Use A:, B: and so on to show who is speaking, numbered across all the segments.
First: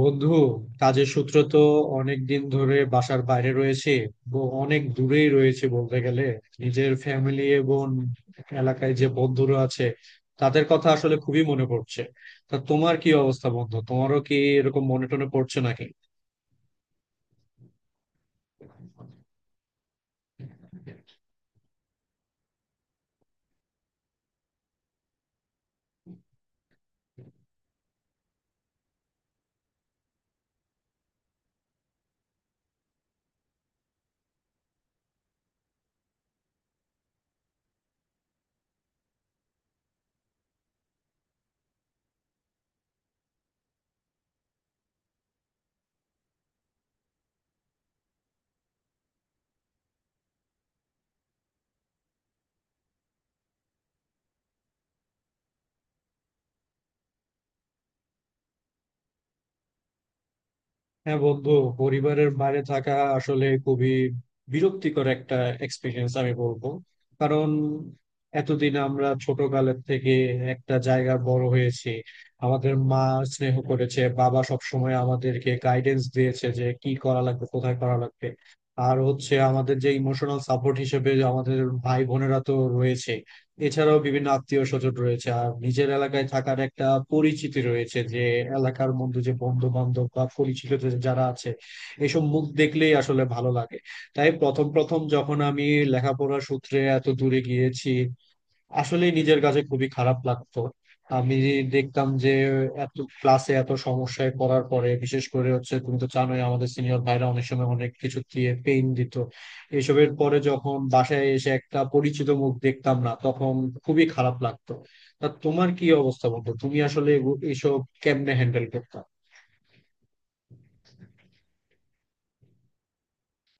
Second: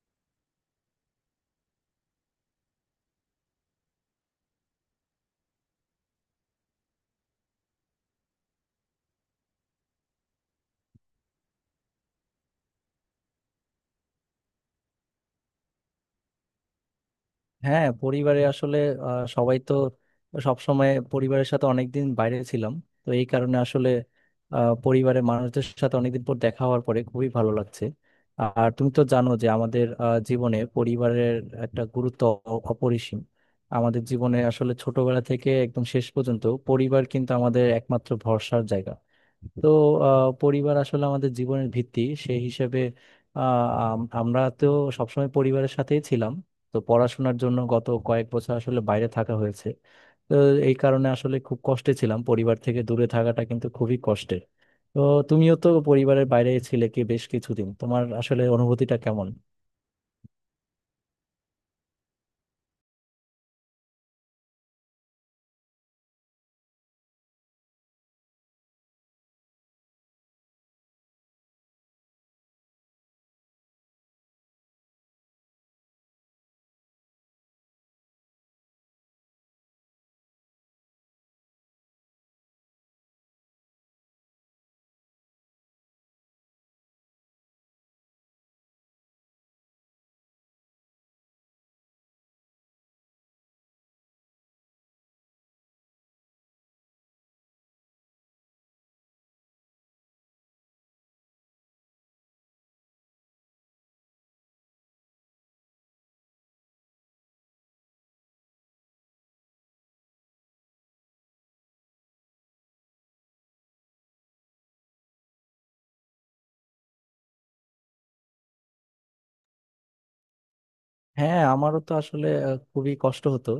A: বন্ধু কাজের সূত্র তো অনেক দিন ধরে বাসার বাইরে রয়েছে। অনেক দূরেই রয়েছে বলতে গেলে। নিজের ফ্যামিলি এবং এলাকায় যে বন্ধুরা আছে, তাদের কথা আসলে খুবই মনে পড়ছে। তা তোমার কি অবস্থা বন্ধু, তোমারও কি এরকম মনে টনে পড়ছে নাকি?
B: হ্যাঁ, পরিবারে আসলে সবাই তো সবসময় পরিবারের সাথে অনেকদিন বাইরে ছিলাম। তো এই কারণে আসলে পরিবারের মানুষদের সাথে অনেকদিন পর দেখা হওয়ার পরে খুবই ভালো লাগছে। আর তুমি তো জানো যে আমাদের জীবনে পরিবারের একটা গুরুত্ব অপরিসীম। আমাদের জীবনে আসলে ছোটবেলা থেকে একদম শেষ পর্যন্ত পরিবার কিন্তু আমাদের একমাত্র ভরসার জায়গা। তো পরিবার আসলে আমাদের জীবনের ভিত্তি। সেই হিসেবে আমরা তো সবসময় পরিবারের সাথেই ছিলাম। তো পড়াশোনার জন্য গত কয়েক বছর আসলে বাইরে থাকা হয়েছে। তো এই কারণে আসলে খুব কষ্টে ছিলাম, পরিবার থেকে দূরে থাকাটা কিন্তু খুবই কষ্টের। তো তুমিও তো পরিবারের বাইরে ছিলে কি বেশ কিছুদিন, তোমার আসলে অনুভূতিটা কেমন?
A: হ্যাঁ বন্ধু, পরিবারের বাইরে থাকা আসলে খুবই বিরক্তিকর একটা এক্সপিরিয়েন্স আমি বলবো। কারণ এতদিন আমরা ছোটকালের থেকে একটা জায়গায় বড় হয়েছি। আমাদের মা স্নেহ করেছে, বাবা সবসময় আমাদেরকে গাইডেন্স দিয়েছে যে কি করা লাগবে কোথায় করা লাগবে। আর হচ্ছে আমাদের যে ইমোশনাল সাপোর্ট হিসেবে আমাদের ভাই বোনেরা তো রয়েছে, এছাড়াও বিভিন্ন আত্মীয় স্বজন রয়েছে। আর নিজের এলাকায় থাকার একটা পরিচিতি রয়েছে যে এলাকার মধ্যে যে বন্ধু বান্ধব বা পরিচিত যারা আছে, এসব মুখ দেখলেই আসলে ভালো লাগে। তাই প্রথম প্রথম যখন আমি লেখাপড়া সূত্রে এত দূরে গিয়েছি, আসলে নিজের কাছে খুবই খারাপ লাগতো। আমি দেখতাম যে এত ক্লাসে এত সমস্যায় পড়ার পরে বিশেষ করে হচ্ছে তুমি তো জানোই আমাদের সিনিয়র ভাইরা অনেক সময় অনেক কিছু দিয়ে পেইন দিত। এসবের পরে যখন বাসায় এসে একটা পরিচিত মুখ দেখতাম না, তখন খুবই খারাপ লাগতো। তা তোমার কি অবস্থা বন্ধু, তুমি আসলে এসব কেমনে হ্যান্ডেল করতে?
B: হ্যাঁ, আমারও তো আসলে খুবই কষ্ট হতো।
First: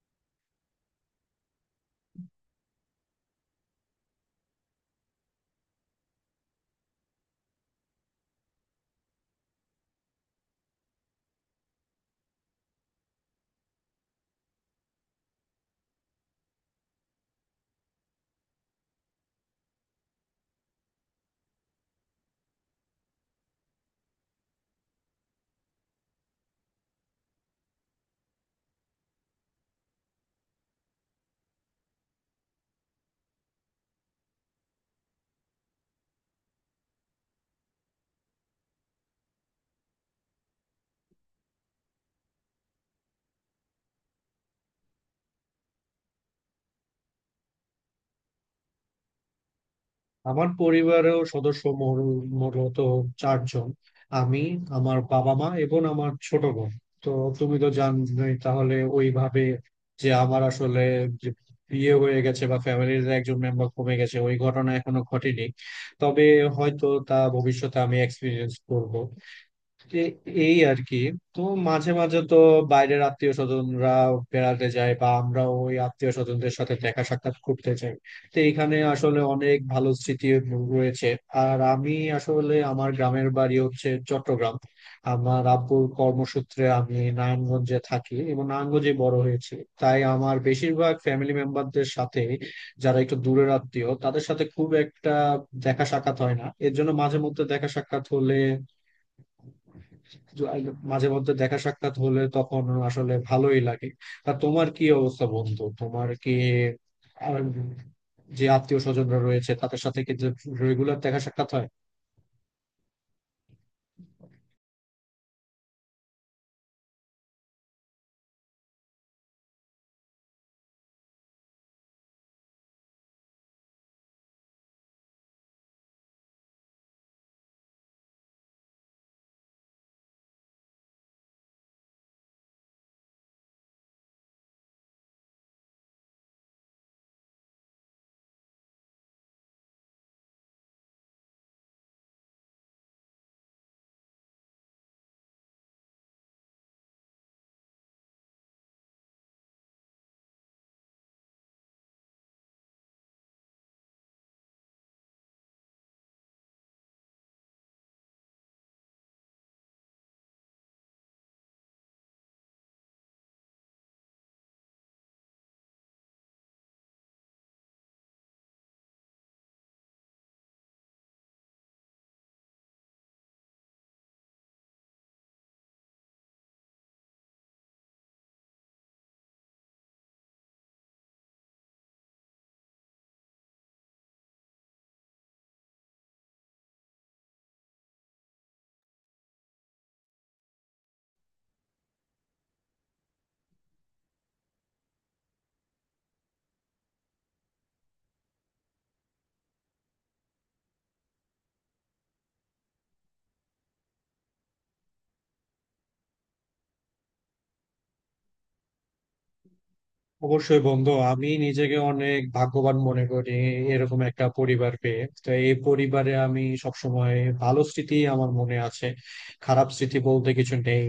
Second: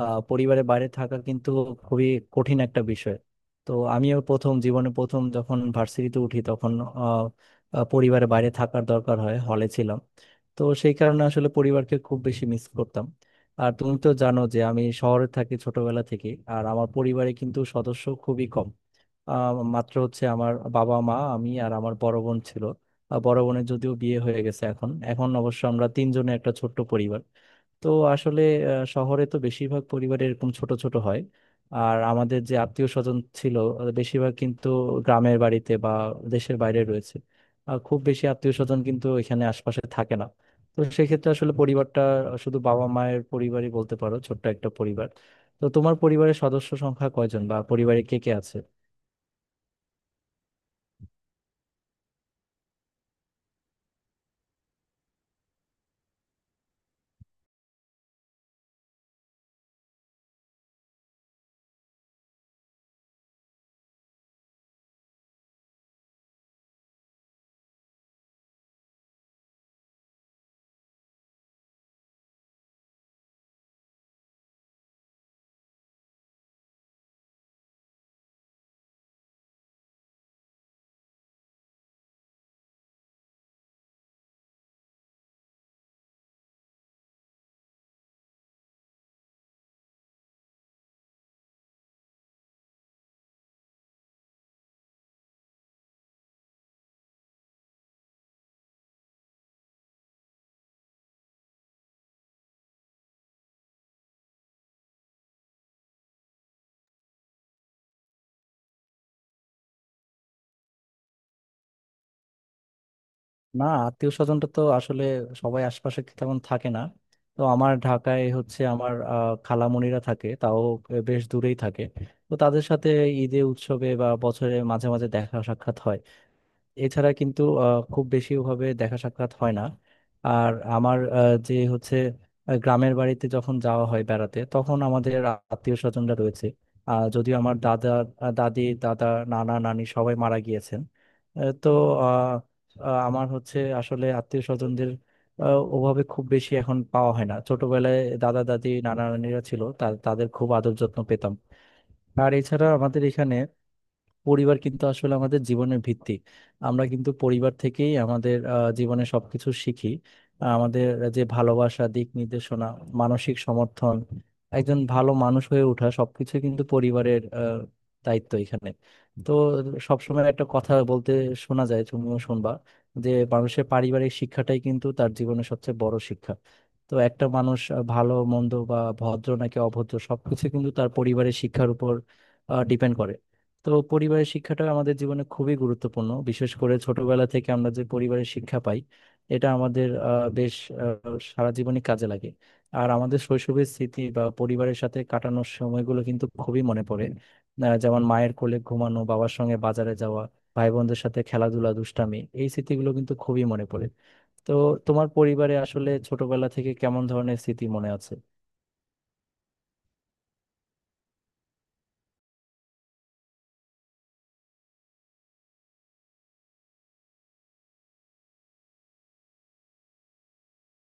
B: পরিবারের বাইরে থাকা কিন্তু খুবই কঠিন একটা বিষয়। তো আমিও প্রথম জীবনে প্রথম যখন ভার্সিটিতে উঠি তখন আহ, আহ, পরিবারের বাইরে থাকার দরকার হয়, হলে ছিলাম। তো সেই কারণে আসলে পরিবারকে খুব বেশি মিস করতাম। আর তুমি তো জানো যে আমি শহরে থাকি ছোটবেলা থেকে। আর আমার পরিবারে কিন্তু সদস্য খুবই কম। মাত্র হচ্ছে আমার বাবা, মা, আমি আর আমার বড় বোন ছিল। বড় বোনের যদিও বিয়ে হয়ে গেছে, এখন এখন অবশ্য আমরা তিনজনে একটা ছোট্ট পরিবার। তো আসলে শহরে তো বেশিরভাগ পরিবার এরকম ছোট ছোট হয়। আর আমাদের যে আত্মীয় স্বজন ছিল বেশিরভাগ কিন্তু গ্রামের বাড়িতে বা দেশের বাইরে রয়েছে। আর খুব বেশি আত্মীয় স্বজন কিন্তু এখানে আশপাশে থাকে না। তো সেক্ষেত্রে আসলে পরিবারটা শুধু বাবা মায়ের পরিবারই বলতে পারো, ছোট্ট একটা পরিবার। তো তোমার পরিবারের সদস্য সংখ্যা কয়জন বা পরিবারে কে কে আছে?
A: আমার পরিবারেও সদস্য মোট চারজন। আমি, আমার বাবা মা এবং আমার ছোট বোন। তো তুমি তো জানোই তাহলে ওইভাবে যে আমার আসলে যে বিয়ে হয়ে গেছে বা ফ্যামিলির একজন মেম্বার কমে গেছে ওই ঘটনা এখনো ঘটেনি। তবে হয়তো তা ভবিষ্যতে আমি এক্সপিরিয়েন্স করব। এ- এই আর কি। তো মাঝে মাঝে তো বাইরের আত্মীয় স্বজনরা বেড়াতে যায় বা আমরা ওই আত্মীয় স্বজনদের সাথে দেখা সাক্ষাৎ করতে যাই। তো এখানে আসলে অনেক ভালো স্মৃতি রয়েছে। আর আমি আসলে আমার গ্রামের বাড়ি হচ্ছে চট্টগ্রাম। আমার আব্বুর কর্মসূত্রে আমি নারায়ণগঞ্জে থাকি এবং নারায়ণগঞ্জে বড় হয়েছি। তাই আমার বেশিরভাগ ফ্যামিলি মেম্বারদের সাথে, যারা একটু দূরের আত্মীয় তাদের সাথে খুব একটা দেখা সাক্ষাৎ হয় না। এর জন্য মাঝে মধ্যে দেখা সাক্ষাৎ হলে তখন আসলে ভালোই লাগে। তা তোমার কি অবস্থা বন্ধু, তোমার কি আর যে আত্মীয় স্বজনরা রয়েছে তাদের সাথে কি রেগুলার দেখা সাক্ষাৎ হয়?
B: না, আত্মীয় স্বজনটা তো আসলে সবাই আশপাশে তেমন থাকে না। তো আমার ঢাকায় হচ্ছে আমার খালামণিরা থাকে, তাও বেশ দূরেই থাকে। তো তাদের সাথে ঈদে উৎসবে বা বছরে মাঝে মাঝে দেখা সাক্ষাৎ হয়। এছাড়া কিন্তু খুব বেশি ওভাবে দেখা সাক্ষাৎ হয় না। আর আমার যে হচ্ছে গ্রামের বাড়িতে যখন যাওয়া হয় বেড়াতে তখন আমাদের আত্মীয় স্বজনরা রয়েছে। যদিও আমার দাদা দাদি, দাদা, নানা, নানি সবাই মারা গিয়েছেন। আহ, তো আহ, আহ, আমার হচ্ছে আসলে আত্মীয় স্বজনদের ওভাবে খুব বেশি এখন পাওয়া হয় না। ছোটবেলায় দাদা দাদি নানা নানিরা ছিল, তাদের খুব আদর যত্ন পেতাম। আর এছাড়া আমাদের এখানে পরিবার কিন্তু আসলে আমাদের জীবনের ভিত্তি। আমরা কিন্তু পরিবার থেকেই আমাদের জীবনে সবকিছু শিখি। আমাদের যে ভালোবাসা, দিক নির্দেশনা, মানসিক সমর্থন, একজন ভালো মানুষ হয়ে ওঠা, সবকিছু কিন্তু পরিবারের দায়িত্ব এখানে। তো সবসময় একটা কথা বলতে শোনা যায়, তুমিও শুনবা, যে মানুষের পারিবারিক শিক্ষাটাই কিন্তু তার জীবনের সবচেয়ে বড় শিক্ষা। তো একটা মানুষ ভালো মন্দ বা ভদ্র নাকি অভদ্র সবকিছু কিন্তু তার পরিবারের শিক্ষার উপর ডিপেন্ড করে। তো পরিবারের শিক্ষাটা আমাদের জীবনে খুবই গুরুত্বপূর্ণ, বিশেষ করে ছোটবেলা থেকে আমরা যে পরিবারের শিক্ষা পাই এটা আমাদের আহ, সারা জীবনই কাজে লাগে। আর আমাদের শৈশবের স্মৃতি বা পরিবারের সাথে কাটানোর সময়গুলো কিন্তু খুবই মনে পড়ে। যেমন মায়ের কোলে ঘুমানো, বাবার সঙ্গে বাজারে যাওয়া, ভাই বোনদের সাথে খেলাধুলা, দুষ্টামি, এই স্মৃতিগুলো কিন্তু খুবই মনে পড়ে। তো তোমার পরিবারে আসলে ছোটবেলা থেকে কেমন ধরনের স্মৃতি মনে আছে?
A: অবশ্যই বন্ধু, আমি নিজেকে অনেক ভাগ্যবান মনে করি এরকম একটা পরিবার পেয়ে। তো এই পরিবারে আমি সবসময় ভালো স্মৃতি আমার মনে আছে, খারাপ স্মৃতি বলতে কিছু নেই।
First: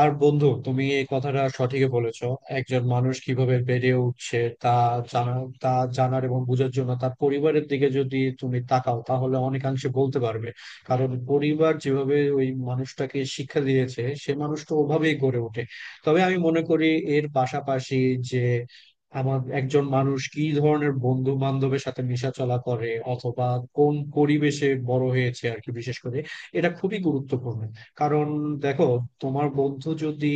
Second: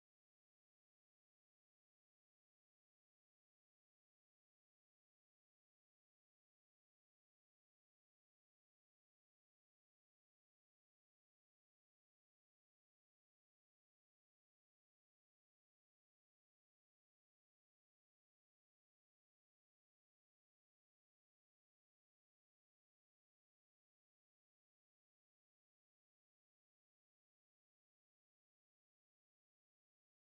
A: আর বন্ধু তুমি এই কথাটা সঠিকই বলেছো। একজন মানুষ কিভাবে বেড়ে উঠছে তা জানা তা জানার এবং বোঝার জন্য তার পরিবারের দিকে যদি তুমি তাকাও তাহলে অনেকাংশে বলতে পারবে। কারণ পরিবার যেভাবে ওই মানুষটাকে শিক্ষা দিয়েছে সে মানুষটা ওভাবেই গড়ে ওঠে। তবে আমি মনে করি এর পাশাপাশি যে আমার একজন মানুষ কি ধরনের বন্ধু বান্ধবের সাথে মেশা চলা করে অথবা কোন পরিবেশে বড় হয়েছে আর কি, বিশেষ করে এটা খুবই গুরুত্বপূর্ণ। কারণ দেখো, তোমার বন্ধু যদি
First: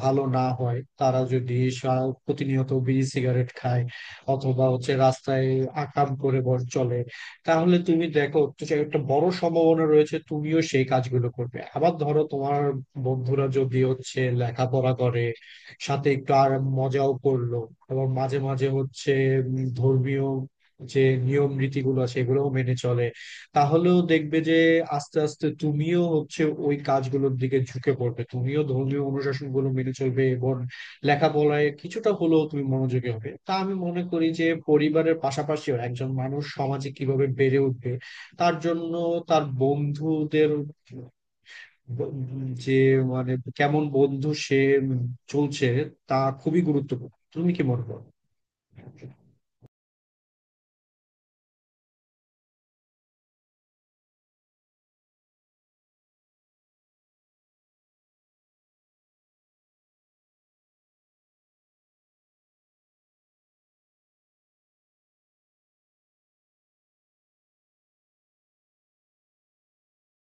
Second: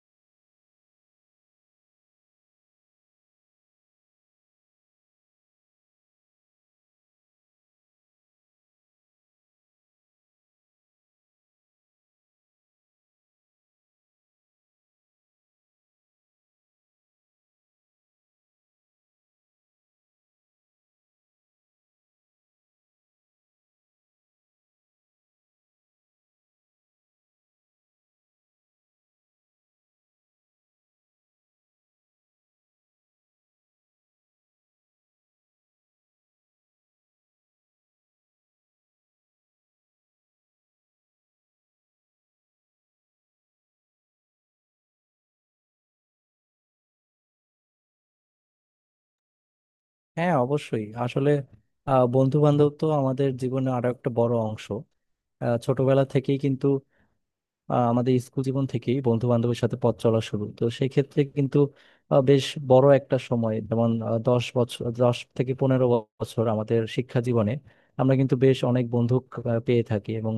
A: ভালো না হয়, তারা যদি প্রতিনিয়ত বিড়ি সিগারেট খায় অথবা হচ্ছে রাস্তায় আকাম করে বর চলে, তাহলে তুমি দেখো যে একটা বড় সম্ভাবনা রয়েছে তুমিও সেই কাজগুলো করবে। আবার ধরো তোমার বন্ধুরা যদি হচ্ছে লেখাপড়া করে, সাথে একটু আর মজাও করলো এবং মাঝে মাঝে হচ্ছে ধর্মীয় যে নিয়ম নীতিগুলো আছে এগুলোও মেনে চলে, তাহলেও দেখবে যে আস্তে আস্তে তুমিও হচ্ছে ওই কাজগুলোর দিকে ঝুঁকে পড়বে, তুমিও ধর্মীয় অনুশাসন গুলো মেনে চলবে এবং লেখাপড়ায় কিছুটা হলেও তুমি মনোযোগী হবে। তা আমি মনে করি যে পরিবারের পাশাপাশিও একজন মানুষ সমাজে কিভাবে বেড়ে উঠবে তার জন্য তার বন্ধুদের ব- যে মানে কেমন বন্ধু সে চলছে তা খুবই গুরুত্বপূর্ণ। তুমি কি মনে করো?
B: হ্যাঁ, অবশ্যই। আসলে বন্ধু বান্ধব তো আমাদের জীবনে আরো একটা বড় অংশ। ছোটবেলা থেকেই কিন্তু আমাদের স্কুল জীবন থেকেই বন্ধু বান্ধবের সাথে পথ চলা শুরু। তো সেই ক্ষেত্রে কিন্তু বেশ বড় একটা সময়, যেমন 10 বছর, 10 থেকে 15 বছর আমাদের শিক্ষা জীবনে আমরা কিন্তু বেশ অনেক বন্ধু পেয়ে থাকি এবং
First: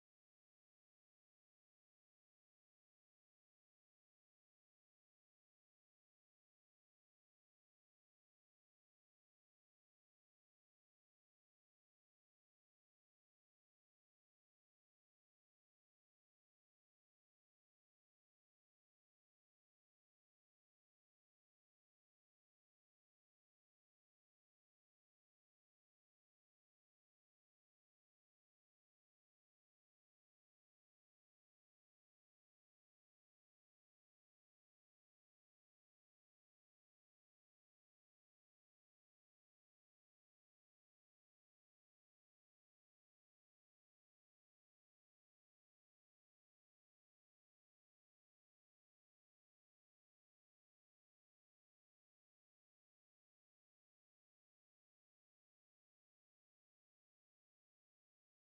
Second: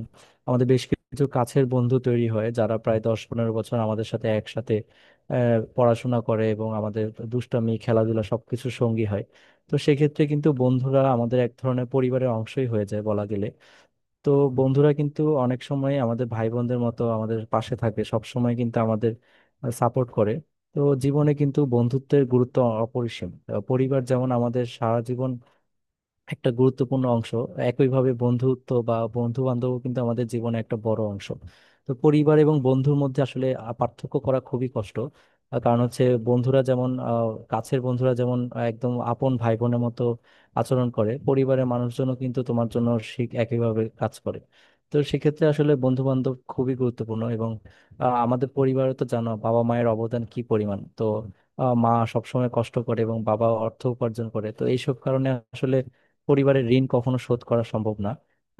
B: আমাদের বেশ কিছু কাছের বন্ধু তৈরি হয় যারা প্রায় 10-15 বছর আমাদের সাথে একসাথে পড়াশোনা করে এবং আমাদের দুষ্টামি, খেলাধুলা সবকিছু সঙ্গী হয়। তো সেক্ষেত্রে কিন্তু বন্ধুরা আমাদের এক ধরনের পরিবারের অংশই হয়ে যায় বলা গেলে। তো বন্ধুরা কিন্তু অনেক সময় আমাদের ভাই বোনদের মতো আমাদের পাশে থাকে, সব সময় কিন্তু আমাদের সাপোর্ট করে। তো জীবনে কিন্তু বন্ধুত্বের গুরুত্ব অপরিসীম। পরিবার যেমন আমাদের সারা জীবন একটা গুরুত্বপূর্ণ অংশ, একইভাবে বন্ধুত্ব বা বন্ধু বান্ধব কিন্তু আমাদের জীবনে একটা বড় অংশ। তো পরিবার এবং বন্ধুর মধ্যে আসলে পার্থক্য করা খুবই কষ্ট। কারণ হচ্ছে বন্ধুরা যেমন কাছের বন্ধুরা যেমন একদম আপন ভাই বোনের মতো আচরণ করে, পরিবারের মানুষজনও কিন্তু তোমার জন্য ঠিক একইভাবে কাজ করে। তো সেক্ষেত্রে আসলে বন্ধু বান্ধব খুবই গুরুত্বপূর্ণ। এবং আমাদের পরিবারে তো জানো বাবা মায়ের অবদান কি পরিমাণ। তো মা সবসময় কষ্ট করে এবং বাবা অর্থ উপার্জন করে। তো এইসব কারণে আসলে পরিবারের ঋণ কখনো শোধ করা সম্ভব না।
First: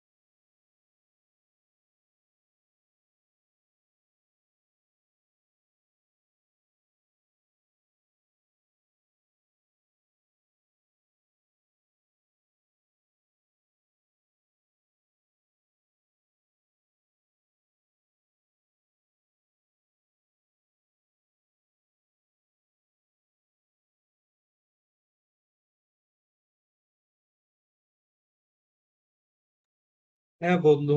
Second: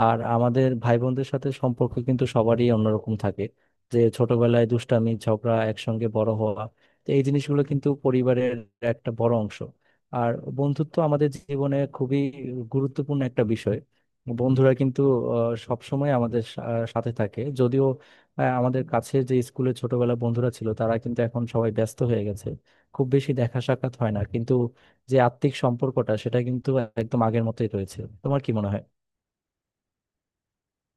B: আর আমাদের ভাই বোনদের সাথে সম্পর্ক কিন্তু সবারই অন্যরকম থাকে, যে ছোটবেলায় দুষ্টামি, ঝগড়া, একসঙ্গে বড় হওয়া। তো এই জিনিসগুলো কিন্তু পরিবারের একটা বড় অংশ। আর বন্ধুত্ব আমাদের জীবনে খুবই গুরুত্বপূর্ণ একটা বিষয়। বন্ধুরা কিন্তু সব সময় আমাদের সাথে থাকে, যদিও আমাদের কাছে যে স্কুলে ছোটবেলা বন্ধুরা ছিল তারা কিন্তু এখন সবাই ব্যস্ত হয়ে গেছে, খুব বেশি দেখা সাক্ষাৎ হয় না। কিন্তু যে আত্মিক সম্পর্কটা সেটা কিন্তু একদম আগের মতোই রয়েছে। তোমার কি মনে হয়?
A: হ্যাঁ বন্ধু,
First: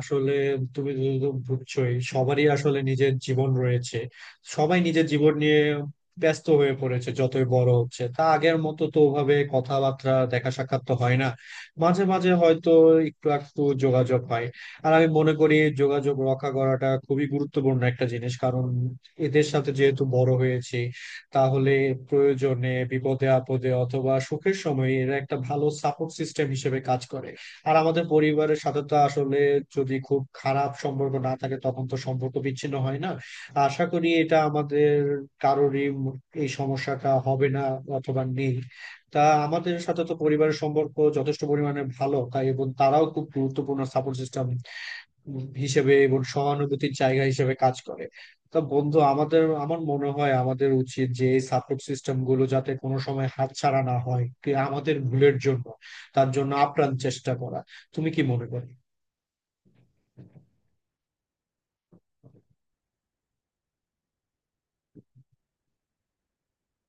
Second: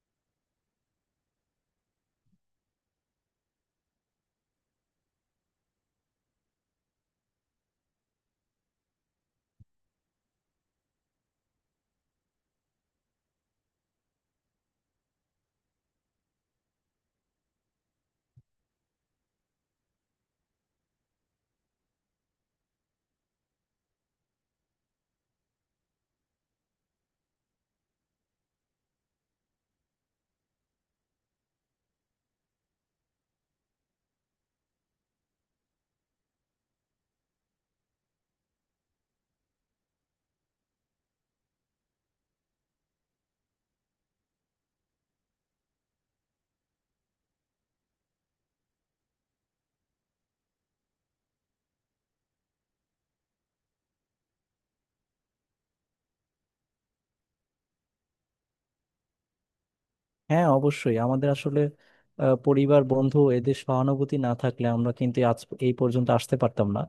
A: আসলে তুমি তো বুঝছোই সবারই আসলে নিজের জীবন রয়েছে, সবাই নিজের জীবন নিয়ে ব্যস্ত হয়ে পড়েছে যতই বড় হচ্ছে। তা আগের মতো তো ওভাবে কথাবার্তা দেখা সাক্ষাৎ তো হয় না, মাঝে মাঝে হয়তো একটু একটু যোগাযোগ হয়। আর আমি মনে করি যোগাযোগ রক্ষা করাটা খুবই গুরুত্বপূর্ণ একটা জিনিস, কারণ এদের সাথে যেহেতু বড় হয়েছি তাহলে প্রয়োজনে বিপদে আপদে অথবা সুখের সময় এরা একটা ভালো সাপোর্ট সিস্টেম হিসেবে কাজ করে। আর আমাদের পরিবারের সাথে তো আসলে যদি খুব খারাপ সম্পর্ক না থাকে তখন তো সম্পর্ক বিচ্ছিন্ন হয় না। আশা করি এটা আমাদের কারোরই এই সমস্যাটা হবে না অথবা নেই। তা আমাদের সাথে তো পরিবারের সম্পর্ক যথেষ্ট পরিমাণে ভালো, তাই এবং তারাও খুব গুরুত্বপূর্ণ সাপোর্ট সিস্টেম হিসেবে এবং সহানুভূতির জায়গা হিসেবে কাজ করে। তা বন্ধু আমাদের, আমার মনে হয় আমাদের উচিত যে এই সাপোর্ট সিস্টেম গুলো যাতে কোনো সময় হাতছাড়া না হয় কি আমাদের ভুলের জন্য, তার জন্য আপ্রাণ চেষ্টা করা। তুমি কি মনে করো?
B: হ্যাঁ, অবশ্যই। আমাদের আসলে পরিবার, বন্ধু, এদের সহানুভূতি না থাকলে আমরা কিন্তু আজ এই পর্যন্ত আসতে পারতাম না।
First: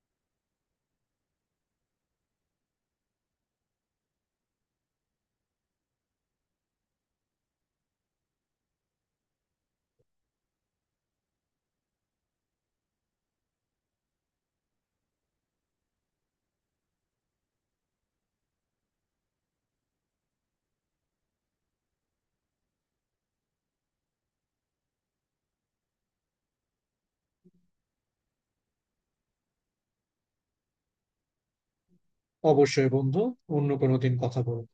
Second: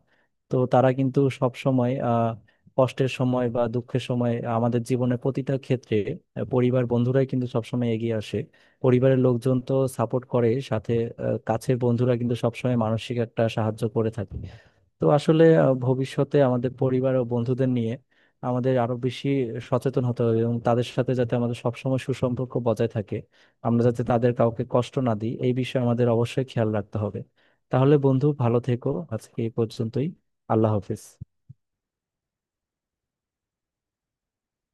B: তো তারা কিন্তু সব সময় কষ্টের সময় বা দুঃখের সময় আমাদের জীবনের প্রতিটা ক্ষেত্রে পরিবার, বন্ধুরাই কিন্তু সবসময় এগিয়ে আসে। পরিবারের লোকজন তো সাপোর্ট করে, সাথে কাছের বন্ধুরা কিন্তু সবসময় মানসিক একটা সাহায্য করে থাকে। তো আসলে ভবিষ্যতে আমাদের পরিবার ও বন্ধুদের নিয়ে আমাদের আরো বেশি সচেতন হতে হবে এবং তাদের সাথে যাতে আমাদের সবসময় সুসম্পর্ক বজায় থাকে, আমরা যাতে তাদের কাউকে কষ্ট না দিই, এই বিষয়ে আমাদের অবশ্যই খেয়াল রাখতে হবে। তাহলে বন্ধু, ভালো থেকো। আজকে এই পর্যন্তই। আল্লাহ হাফেজ।
A: অবশ্যই বন্ধু, অন্য কোনো দিন কথা বলবো।